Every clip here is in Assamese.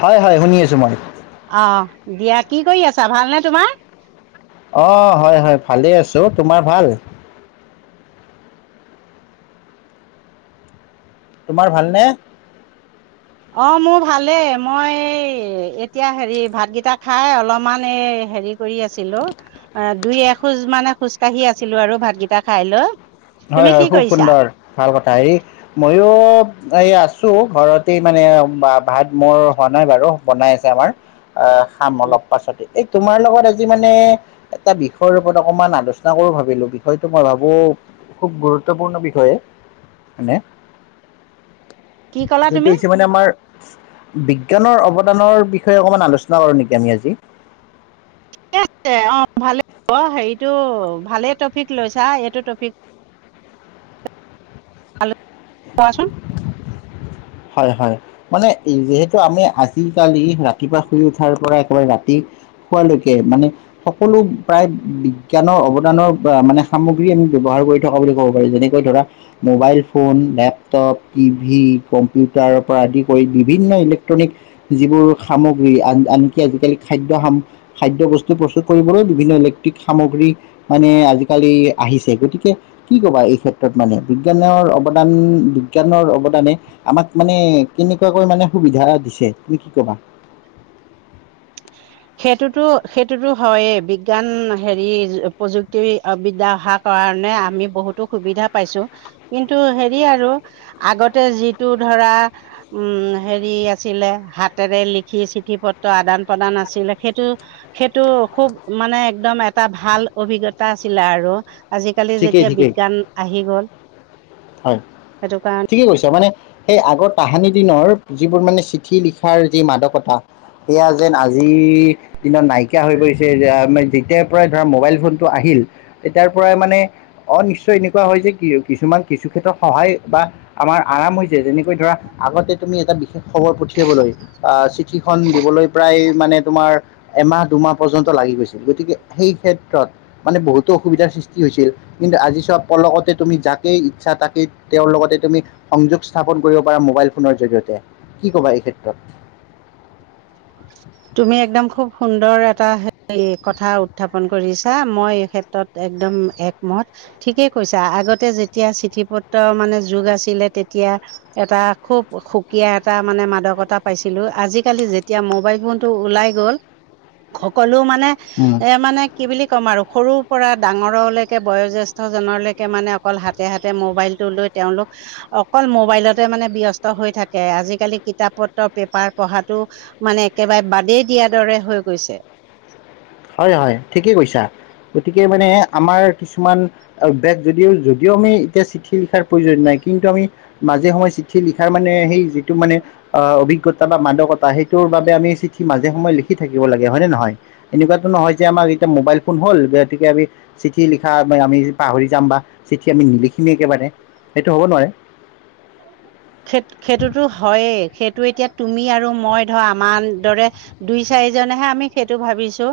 হয় হয় শুনি আছো মই। অ দিয়া কি কৰি আছা ভালনেে তোমাৰ? অ হয় হয় ভালে আছো, ‌তোমাৰ ভাল? তোমাৰ ভাল নে? অ মোৰ ভালেই মই এই এতিয়া হেৰি ভাতগিতা খাই অলপমান এই হেৰি কৰি আছিলো, অ দুই এখোজ মান খোজ কাঢ়ি আছিলো আৰু ভাতকেইটা খাই লৈ। তুমি হয় কি হয় খুব কৰিছা সুন্দৰ ভাল কথা। হেৰি ময়ো এই আছো ঘৰতেই মানে ভাত মোৰ হোৱা নাই বাৰু বনাই আছে আমাৰ। আহ খাম অলপ পাছতে। ‌ এই তোমাৰ লগত আজি মানে- এটা বিষয়ৰ ওপৰত অকমান আলোচনা কৰো ভাবিলো, বিষয়টো মই ভাবো- খুব গুৰুত্বপূৰ্ণ বিষয় হয়নে? কি ক'লা সেইটো তুমি হৈছে মানে আমাৰ- বিজ্ঞানৰ অৱদানৰ বিষয়ে অকমান আলোচনা কৰোঁ নেকি আমি আজি? ঠিক আছে অঁ ভালে হ হেৰিটো ভালে টপিক লৈছা এইটো টপিক- [inaudible] হেল্লৌ' কোৱাচোন। হয় হয়, মানে যিহেতু আমি আজিকালি ৰাতিপুৱা শুই উঠাৰ পৰা একেবাৰে ৰাতি- শুৱালৈকে মানে- সকলো প্ৰায় বিজ্ঞানৰ অৱদানৰ মানে সামগ্ৰী আমি ব্যৱহাৰ কৰি থকা বুলি ক'ব পাৰি। যদি- কৈ ধৰা মোবাইল ফোন লেপটপ্ টিভি কম- পিইউটাৰৰ পৰা আদি কৰি বিভিন্ন ইলেক্ট্ৰনিক- যিবোৰ সামগ্ৰী আন আনকি আজিকালি খাদ্য সাম- খাদ্য বস্তু প্ৰস্তুত কৰিবলৈ বিভিন্ন ইলেক্ট্ৰিক সামগ্ৰী- মানে আজিকালি আহিছে। গতিকে- কি ক'বা এই ক্ষেত্ৰত মানে? বিজ্ঞানৰ অৱদান বিজ্ঞানৰ অৱদানে- আমাক মানে কেনেকুৱাকৈ মানে সুবিধা দিছে, তুমি কি ক'বা? সেইটোতো সেইটোতো হয়েই বিজ্ঞান হেৰি প্ৰযুক্তি বিদ্যাশাক- কাৰণে আমি বহুতো সুবিধা পাইছো। কিন্তু হেৰি আৰু আগতে যিটো ধৰা- উম' হেৰি আছিলে হাতেৰে লিখি চিঠি পত্ৰ আদান প্ৰদান আছ- ছিলে, সেইটো- সেইটো খুব মানে একদম এটা ভাল অভিজ্ঞতা আছিলে আৰু। আজিকালি ঠিকেই যেতিয়া ঠিকেই বিজ্ঞান আহি গ'ল। হয়। সেইটো কাৰণে ঠিকেই কৈছা মানে সেই আগৰ তাহানি দিনৰ যিবোৰ মানে চিঠি লিখাৰ যি মাদকতা- সেয়া যেন আজি- দিনত নাইকিয়া হৈ পৰিছে। যেতিয়াৰ পৰাই ধৰা মোবাইল ফোনটো আহিল তেতিয়াৰ পৰাই মানে- অ' নিশ্চয় এনেকুৱা হয় যে, কি কিছুমান কিছু ক্ষেত্ৰত সহায় বা- আমাৰ আৰাম যেনেকৈ ধৰা, আগতে তুমি এটা বিশেষ খবৰ পঠিয়াবলৈ- আহ চিঠিখন দিবলৈ প্ৰায় মানে তোমাৰ- এমাহ দুমাহ পৰ্যন্ত লাগি গৈছিল, গতিকে সেই ক্ষেত্ৰত- মানে বহুতো অসুবিধাৰ সৃষ্টি হৈছিল। কিন্তু আজি চব পলকতে তুমি যাক- কেই ইচ্ছা তাকেই তেওঁৰ লগতে তুমি সংযোগ স্থাপন কৰিব পাৰা মোবাইল ফোনৰ জৰিয়তে। কি ক'বা এই ক্ষেত্ৰত? তুমি একদম খুব সুন্দৰ এটা হেই কথা উত্থাপন কৰিছা, মই এই ক্ষেত্ৰত- একদম একমত। ঠিকেই কৈছা, আগতে যেতিয়া চিঠি পত্ৰৰ মানে যুগ আছিলে তেতিয়া- এটা খুব সুকীয়া এটা মানে মাদকতা পাইছিলো। আজিকালি যেতিয়া মোবাইল ফোন- টো ওলাই গ'ল, সকলো মানে উম, এ মানে- কি বুলি ক'ম আৰু? সৰুৰ পৰা ডাঙৰলেকে বয়োজেস্ঠজনলেকে মানে অকল হাতে হাতে মোবাইলটো লৈ- তেওঁলোক- অকল মোবাইলতে মানে ব্যস্ত হৈ থাকে আজিকালি কিতাপ পত্ৰ পেপাৰ পঢ়াতো- মানে একেবাৰে বাদেই দিয়াৰ দৰে হৈ গৈছে। হয়, হয়, ঠিকেই কৈছা, গতিকে মানে আমাৰ কিছুমান অভিয়াষ যদিও, যদিও আমি এতিয়া চিঠি লিখাৰ প্ৰয়োজন নাই, কিন্তু আমি মাজে সময়ে চিঠি লিখাৰ মানে, সেই যিটো মানে অ', অভিজ্ঞতা বা মাদকতা, সেইটোৰ বাবে আমি চিঠি মাজে সময়ে লিখি থাকিব লাগে, হয় নে নহয়? এনেকুৱাতো নহয় যে আমাৰ এতিয়া মোবাইল ফোন হ'ল, গতিকে আমি চিঠি লিখা আমি পাহৰি যাম, বা চিঠি আমি নিলিখিমি একেবাৰে। সেইটো হ'ব নোৱাৰে। [inaudible] সেইটো, সেইটোতো হয়েই, সেইটো এতিয়া তুমি আৰু মই ধৰ আমাৰ দৰে দুই চাৰি জনেহে আমি সেইটো ভাবিছোঁ,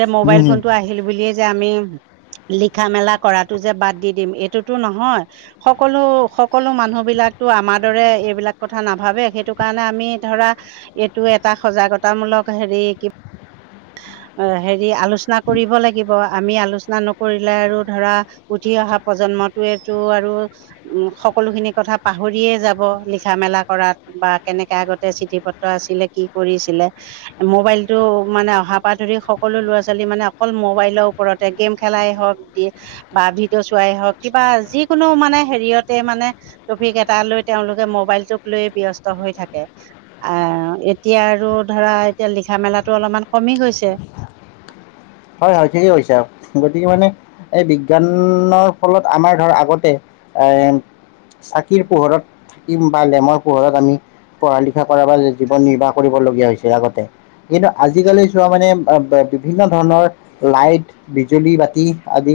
যে উম, মোবাইল ফোন টো আহিল বুলিয়ে যে আমি লিখা মেলা কৰাতটো যে বাদ দি দিম এইটোতো নহয়। সকলো, সকলো মানুহ বিলাক তো আমাৰ দৰে এইবিলাক কথা নাভাবে, সেইটো কাৰণে আমি ধৰা এইটো এটা সজাগতামূলক হেৰি কি অ', হেৰি, আলোচনা কৰিব লাগিব। আমি আলোচনা নকৰিলে, আৰু ধৰা উঠি অহা প্ৰজন্মটোৱে টো আৰু উম, সকলোখিনি কথা পাহৰিয়ে যাব, লিখা মেলা কৰাত বা কেনেকে আগতে চিঠি পত্ৰ আছিলে, কি কৰিছিলে। মোবাইলতটো মানে অহা পৰা ধৰি সকলো ল'ৰা-ছোৱালী মানে অকল মোবাইলৰ ওপৰতে, গেম খেলাই হওক দি বা ভিডিঅ' চোৱাই হওক, কিবা যিকোনো মানে হেৰিয়তে মানে টপিক এটা লৈ, তেওঁলোকে মোবাইলটোক লৈয়ে ব্যস্ত হৈ থাকে। আহ, এতিয়া আৰু ধৰা এতিয়া লিখা মেলাটো অলপমান কমি গৈছে। হয়, হয়, ঠিকে কৈছা, গতিকে মানে এই বিজ্ঞানৰ ফলত আমাৰ ধৰ, আগতে এ চাকিৰ পোহৰত বা লেমৰ পোহৰত আমি পঢ়া লিখা কৰা বা, জীৱন নিৰ্বাহ কৰিব লগগীয়া হৈছে আগতে। কিন্তু আজিকালি চোৱা মানে, ব, বিভিন্ন ধৰণৰ লাইট বিজুলী বাতি আদি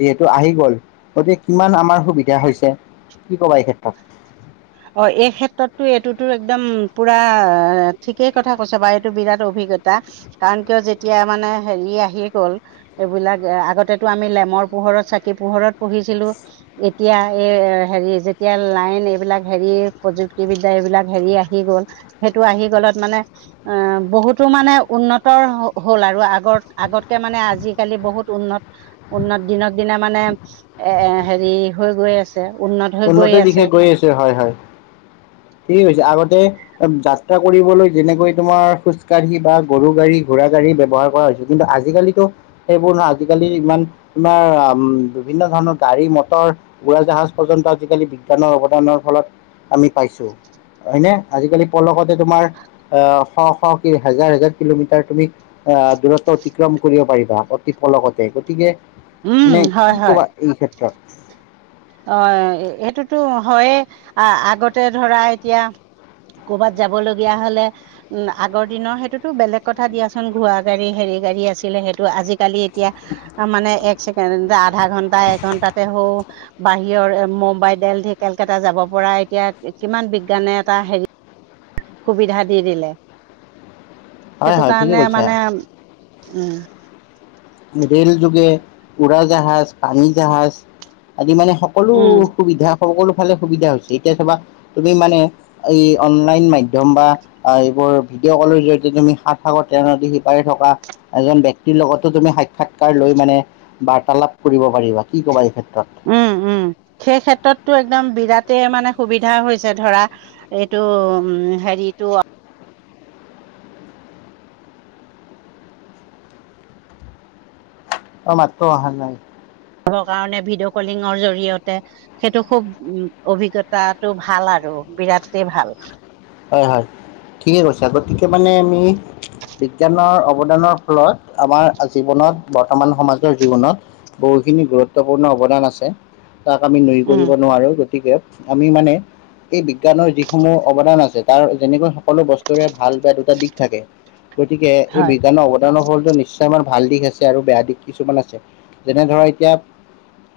যিহেতু আহি গ'ল, গতিকে কিমান আমাৰ সুবিধা হৈছে, কি কবা এই ক্ষেত্ৰত? অ', এই ক্ষেত্ৰতো, এইটোতো একদম পুৰা ঠিকেই কথা কৈছা বা এইটো বিৰাট অভিজ্ঞতা। কাৰণ কিয়, যেতিয়া মানে হেৰি আহি গ'ল। এইবিলাক আগতেটো আমি লেমৰ পোহৰত, চাকি পোহৰত পঢ়িছিলোঁ। এতিয়া এই হেৰি যেতিয়া লাইন এইবিলাক হেৰি প্ৰযুক্তিবিদ্যা এইবিলাক হেৰি আহি গ'ল, সেইটো আহি গলত মানে অ', বহুতো মানে উন্নতৰ হ'ল আৰু, আগত আগতকে মানে আজিকালি বহুত উন্নত উন্নত, দিনক দিনে মানে এ হেৰি হৈ গৈ আছে। উন্নত হৈছে। উন্নতিৰ দিশে গৈ আছে হয়-হয়, ঠিকে কৈছে আগতে যাত্ৰা কৰিবলৈ যেনেকৈ তোমাৰ খোজ কাঢ়ি বা গৰু গাড়ী, ঘোৰা গাড়ী ব্যৱহাৰ কৰা হৈছিল। কিন্তু আজিকালিতো সেইবোৰ নহয়, আজিকালি ইমান তোমাৰ উম, বিভিন্ন ধৰণৰ গাড়ী-মটৰ উুৰা জাহাজ পৰ্যন্ত আজিকালি বিজ্ঞানৰ অৱদানৰ ফলত আমি পাইছোঁ। হয়নে, আজিকালি পলকতে তোমাৰ আহ শ-শ হেজাৰ-হেজাৰ কিলোমিটাৰ তুমি আহ, দূৰত্ব অতিক্ৰম কৰিব পাৰিবা, অতি অপলকতে, গতিকে, উম মানে হয় কি কবা? এই ক্ষেত্ৰত। অঁ সেইটোতো হয়ে, আ আগতে ধৰা এতিয়া কৰ'বাত যাব লগীয়া হলে উম, আগৰ দিনৰ সেইটোতো বেলেগ কথা দিয়াচোন ঘোৰা গাড়ী হেৰি গাড়ী আছিলে সেইটো আজিকালি এতিয়া মানে এক চকেণ্ড আধা ঘন্টা এঘন্টাতে হৌ বাহিৰৰ এ, মুম্বাই, দেলহি, কেলকাতা যাব পৰা এতিয়া কিমান বিজ্ঞানে এটা হেৰি [unintelligible] সুবিধা দি দিলে, হয় সেইটো হয় ঠিকে কাৰণে কৈছা মানে উম। ৰে'ল যোগে উৰাজাহাজ, পানী জাহাজ আদি মানে সক সকলো উম সুবিধা সকলো ফালে সুবিধা হৈছে, এতিয়া চাবা তুমি মানে এই অনলাইন মাধ্যম বা আহ এইবোৰ ভিডিঅ' কলৰ জৰিয়তে তুমি সাত সাগত তেওঁ নদী সিপাৰে থকা এজন ব্যক্তিৰ লগত টো তুমি সাক্ষাৎকাৰ লৈ মানে বাৰ্তালাপ কৰিব পাৰিবা। কি কবা এই ক্ষেত্ৰত? উম, উম, সেই ক্ষেত্ৰতটো একদম বিৰাটে মানে সুবিধা হৈছে ধৰা এইটো উম হেৰিটো অ' মাতটো অহা নাই। ৰ কাৰণে ভিডিঅ' কলিঙৰ জৰিয়তে। সেইটো খুব উ অভিজ্ঞতাটো ভাল আৰু বিৰাটেই ভাল। হয় হয়, ঠিকে কৈছা গতিকে মানে আমি বিজ্ঞানৰ অৱদানক ফলত আমাৰ জীৱনত বৰ্তমান সমাজৰ জীৱনত বহুখিনি গুৰুত্বপূৰ্ণ অৱদান আছে, তাক আমি নুই উম, কৰিব নোৱাৰো, গতিকে আমি মানে এই বিজ্ঞানৰ যিসমূহ অৱদান আছে তাৰ যেনেকৈ সকলো বস্তুৰে ভাল বেয়া দুটা দিশ থাকে, গতিকে এই হয়। বিজ্ঞানৰ অৱ ফলটো নিশ্চয় আমাৰ ভাল দিশ আছে আৰু বেয়া দিশ কিছুমান আছে, যেনে ধৰা এতিয়া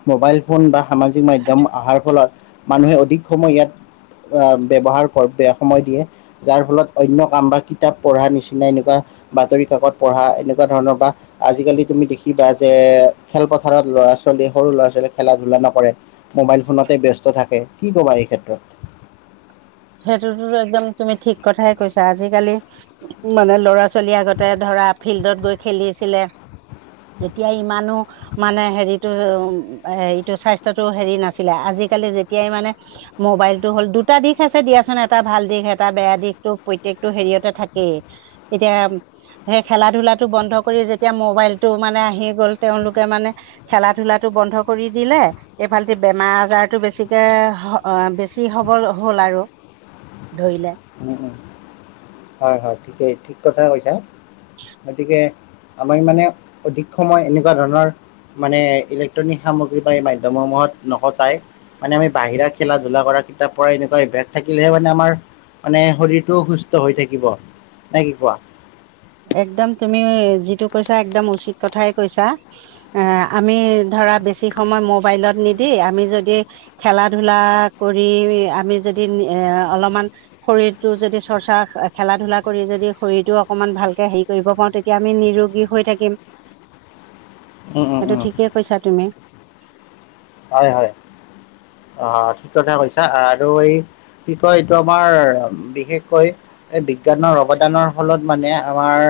মোবাইল ফোন বা সামাজিক মাধ্যম অহাৰ ফলত মানুহে অধিক সময় ইয়াত আহ ব্যৱহাৰ কৰ বেয়া সময় দিয়ে। যাৰ ফলত অন্য কাম বা কিতাপ পঢ়া নিচিনা এনেকুৱা বাতৰি কাকত পঢ়া এনেকুৱা ধৰণৰ বা আজিকালি তুমি দেখিবা যে খেলপথাৰত ল'ৰা ছোৱালীৱে সৰু ল'ৰা ছোৱালীৱে খেলা ধূলা নকৰে। মোবাইল ফোনতে ব্যস্ত থাকে, কি কবা এই ক্ষেত্ৰত? সেইটোতো একদম তুমি ঠিক কথাই কৈছা আজিকালি মানে ল'ৰা ছোৱালী আগতে ধৰা ফিল্ডত গৈ খেলিছিলে। তেতিয়া ইমানো মানে হেৰিটো উ হেৰিটো স্বাস্থ্যটো হেৰি নাছিলে আজিকালি যেতিয়াই মানে মোবাইলটো হ'ল দুটা দিশ আছে দিয়াচোন এটা ভাল দিশ এটা বেয়া দিশটো প্ৰত্যেকটো হেৰিয়তে থাকেই, এতিয়া সেই খেলা ধূলাটো বন্ধ কৰি যেতিয়া মোবাইলটো মানে আহি গ'ল তেওঁলোকে মানে খেলা ধূলাটো বন্ধ কৰি দিলে এইফাল তি বেমাৰ আজাৰটো বেছিকে হ অ' বেছি হ'ব হ'ল আৰু, ধৰিলে। উম উম, হয় হয়, ঠিকেই ঠিক কথা কৈছা, গতিকে আমি মানে অধিক সময় এনেকুৱা ধৰণৰ মানে ইলেক্ট্ৰনিক সামগ্ৰী বা এই মাধ্যম সমূহত নকটাই মানে আমি বাহিৰা খেল ধূলা কৰা, কিতাপ পঢ়া এনেকুৱা অভ্যাস থাকিলহে মানে আমাৰ মানে শৰীৰটোও সুস্থ হৈ থাকিব, নে কি কোৱা? একদম তুমি যিটো কৈছা একদম উচিত কথাই কৈছা। এ আমি ধৰা বেছি সময় মোবাইলত নিদি আমি যদি খেলা ধূলা কৰি আমি যদি এ অলপমান শৰীৰটো যদি চৰ্চা খেলা ধলা কৰি যদি শৰীৰটোও অকমান ভাল কে হেৰি কৰিব পাৰো তেতিয়া আমি নিৰোগী হৈ থাকিম, উম উম সেইটো উম ঠিকেই কৈছা তুমি। হয় হয়, অ' ঠিক কথা কৈছা আৰু এই কি কয় এইটো আমাৰ বিশেষকৈ এই বিজ্ঞানৰ অৱদানৰ ফলত মানে আমাৰ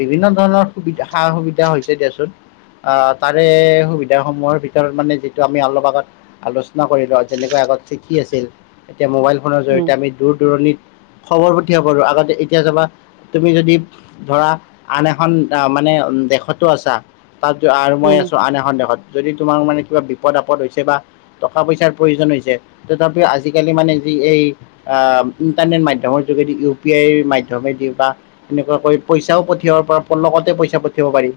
বিভিন্ন ধৰণৰ সুবিধা সা সুবিধা হৈছে দিয়াচোন। আ তাৰে সুবিধা সমূহৰ ভিতৰত মানে আমি অলপ আগত আলোচনা কৰিলো যেনেকৈ আগত চিঠি আছিল এতিয়া মোবাইল ফোনৰ উম জৰিয়তে আমি দূৰ দূৰণিত খবৰ পঠিয়াব আৰু আগতে এতিয়া চাবা তুমি যদি ধৰা আন এখন মানে দেশতো আছা। তাত আৰু মই উম আছোঁ আন এখন দেশত যদি তোমাৰ মানে কিবা বিপদ আপদ হৈছে বা টকা পইচাৰ প্ৰয়োজন হৈছে তথাপিও আজিকালি মানে যি এই আহ' ইণ্টাৰনেট মাধ্যমৰ যোগেদি ইউ পি আইৰ মাধ্যমেদি বা এনেকুৱাকৈ পইচাও পঠিয়াব পৰা পলকতে পইচা পঠিয়াব পাৰি।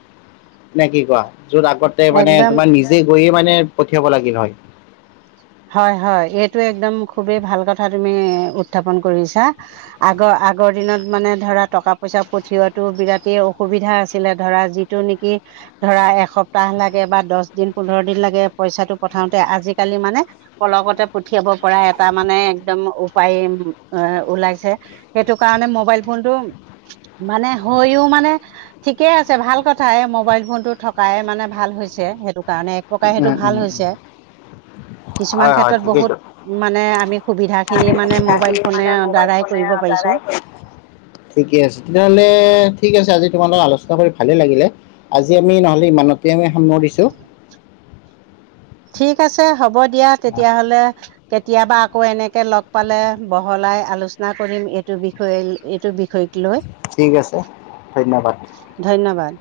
নে কি কোৱা য'ত আগতে মানে একদম তোমাৰ নিজে গৈয়ে মানে পঠিয়াব লাগিল হয়। হয় হয় এইটো একদম খুবেই ভাল কথা তুমি উত্থাপন কৰিছা। আগৰ আগৰ দিনত মানে ধৰা টকা পইচা পঠিওৱাতো বিৰাটেই অসুবিধা আছিলে ধৰা যি টো নেকি? ধৰা এসপ্তাহ লাগে বা দহ দিন পোন্ধৰ দিন লাগে পইচাটো পঠাওতে আজিকালি মানে পলকতে পঠিয়াব পৰা এটা মানে একদম উপায় এ ওলাইছে। সেইটো কাৰণে মোবাইল ফোনটো মানে হৈও মানে ঠিকে আছে ভাল কথা এই মোবাইল ফোনটো থকাই মানে ভাল হৈছে সেইটো কাৰণে। একপ্ৰকাৰে সেইটো উম ভাল উম হৈছে। কিছুমান হয় হয় ক্ষেত্ৰত ঠিকেইতো বহুত মানে আমি সুবিধা খিনি আমি মানে মোবাইল সুবিধাখিনি ফোনে মানে মোবাইল দ্বাৰাই ফোনে কৰিব দ্বাৰাই পাৰিছোঁ। কৰি ঠিকে আছে, তেতিয়াহলে ঠিক আছে আজি তোমালোকত আলোচনা কৰি ভালেই লাগিলে। আজি আমি নহ'লে ইমানতে আমি সামৰিছোঁ। ঠিক আছে হ'ব দিয়া তেতিয়া হ'লে। কেতিয়াবা আকৌ এনেকে লগ পালে বহলাই আলোচনা কৰিম। এইটো বিষয়ে এইটো বিষয়। লৈ ঠিক আছে ধন্যবাদ। ধন্যবাদ।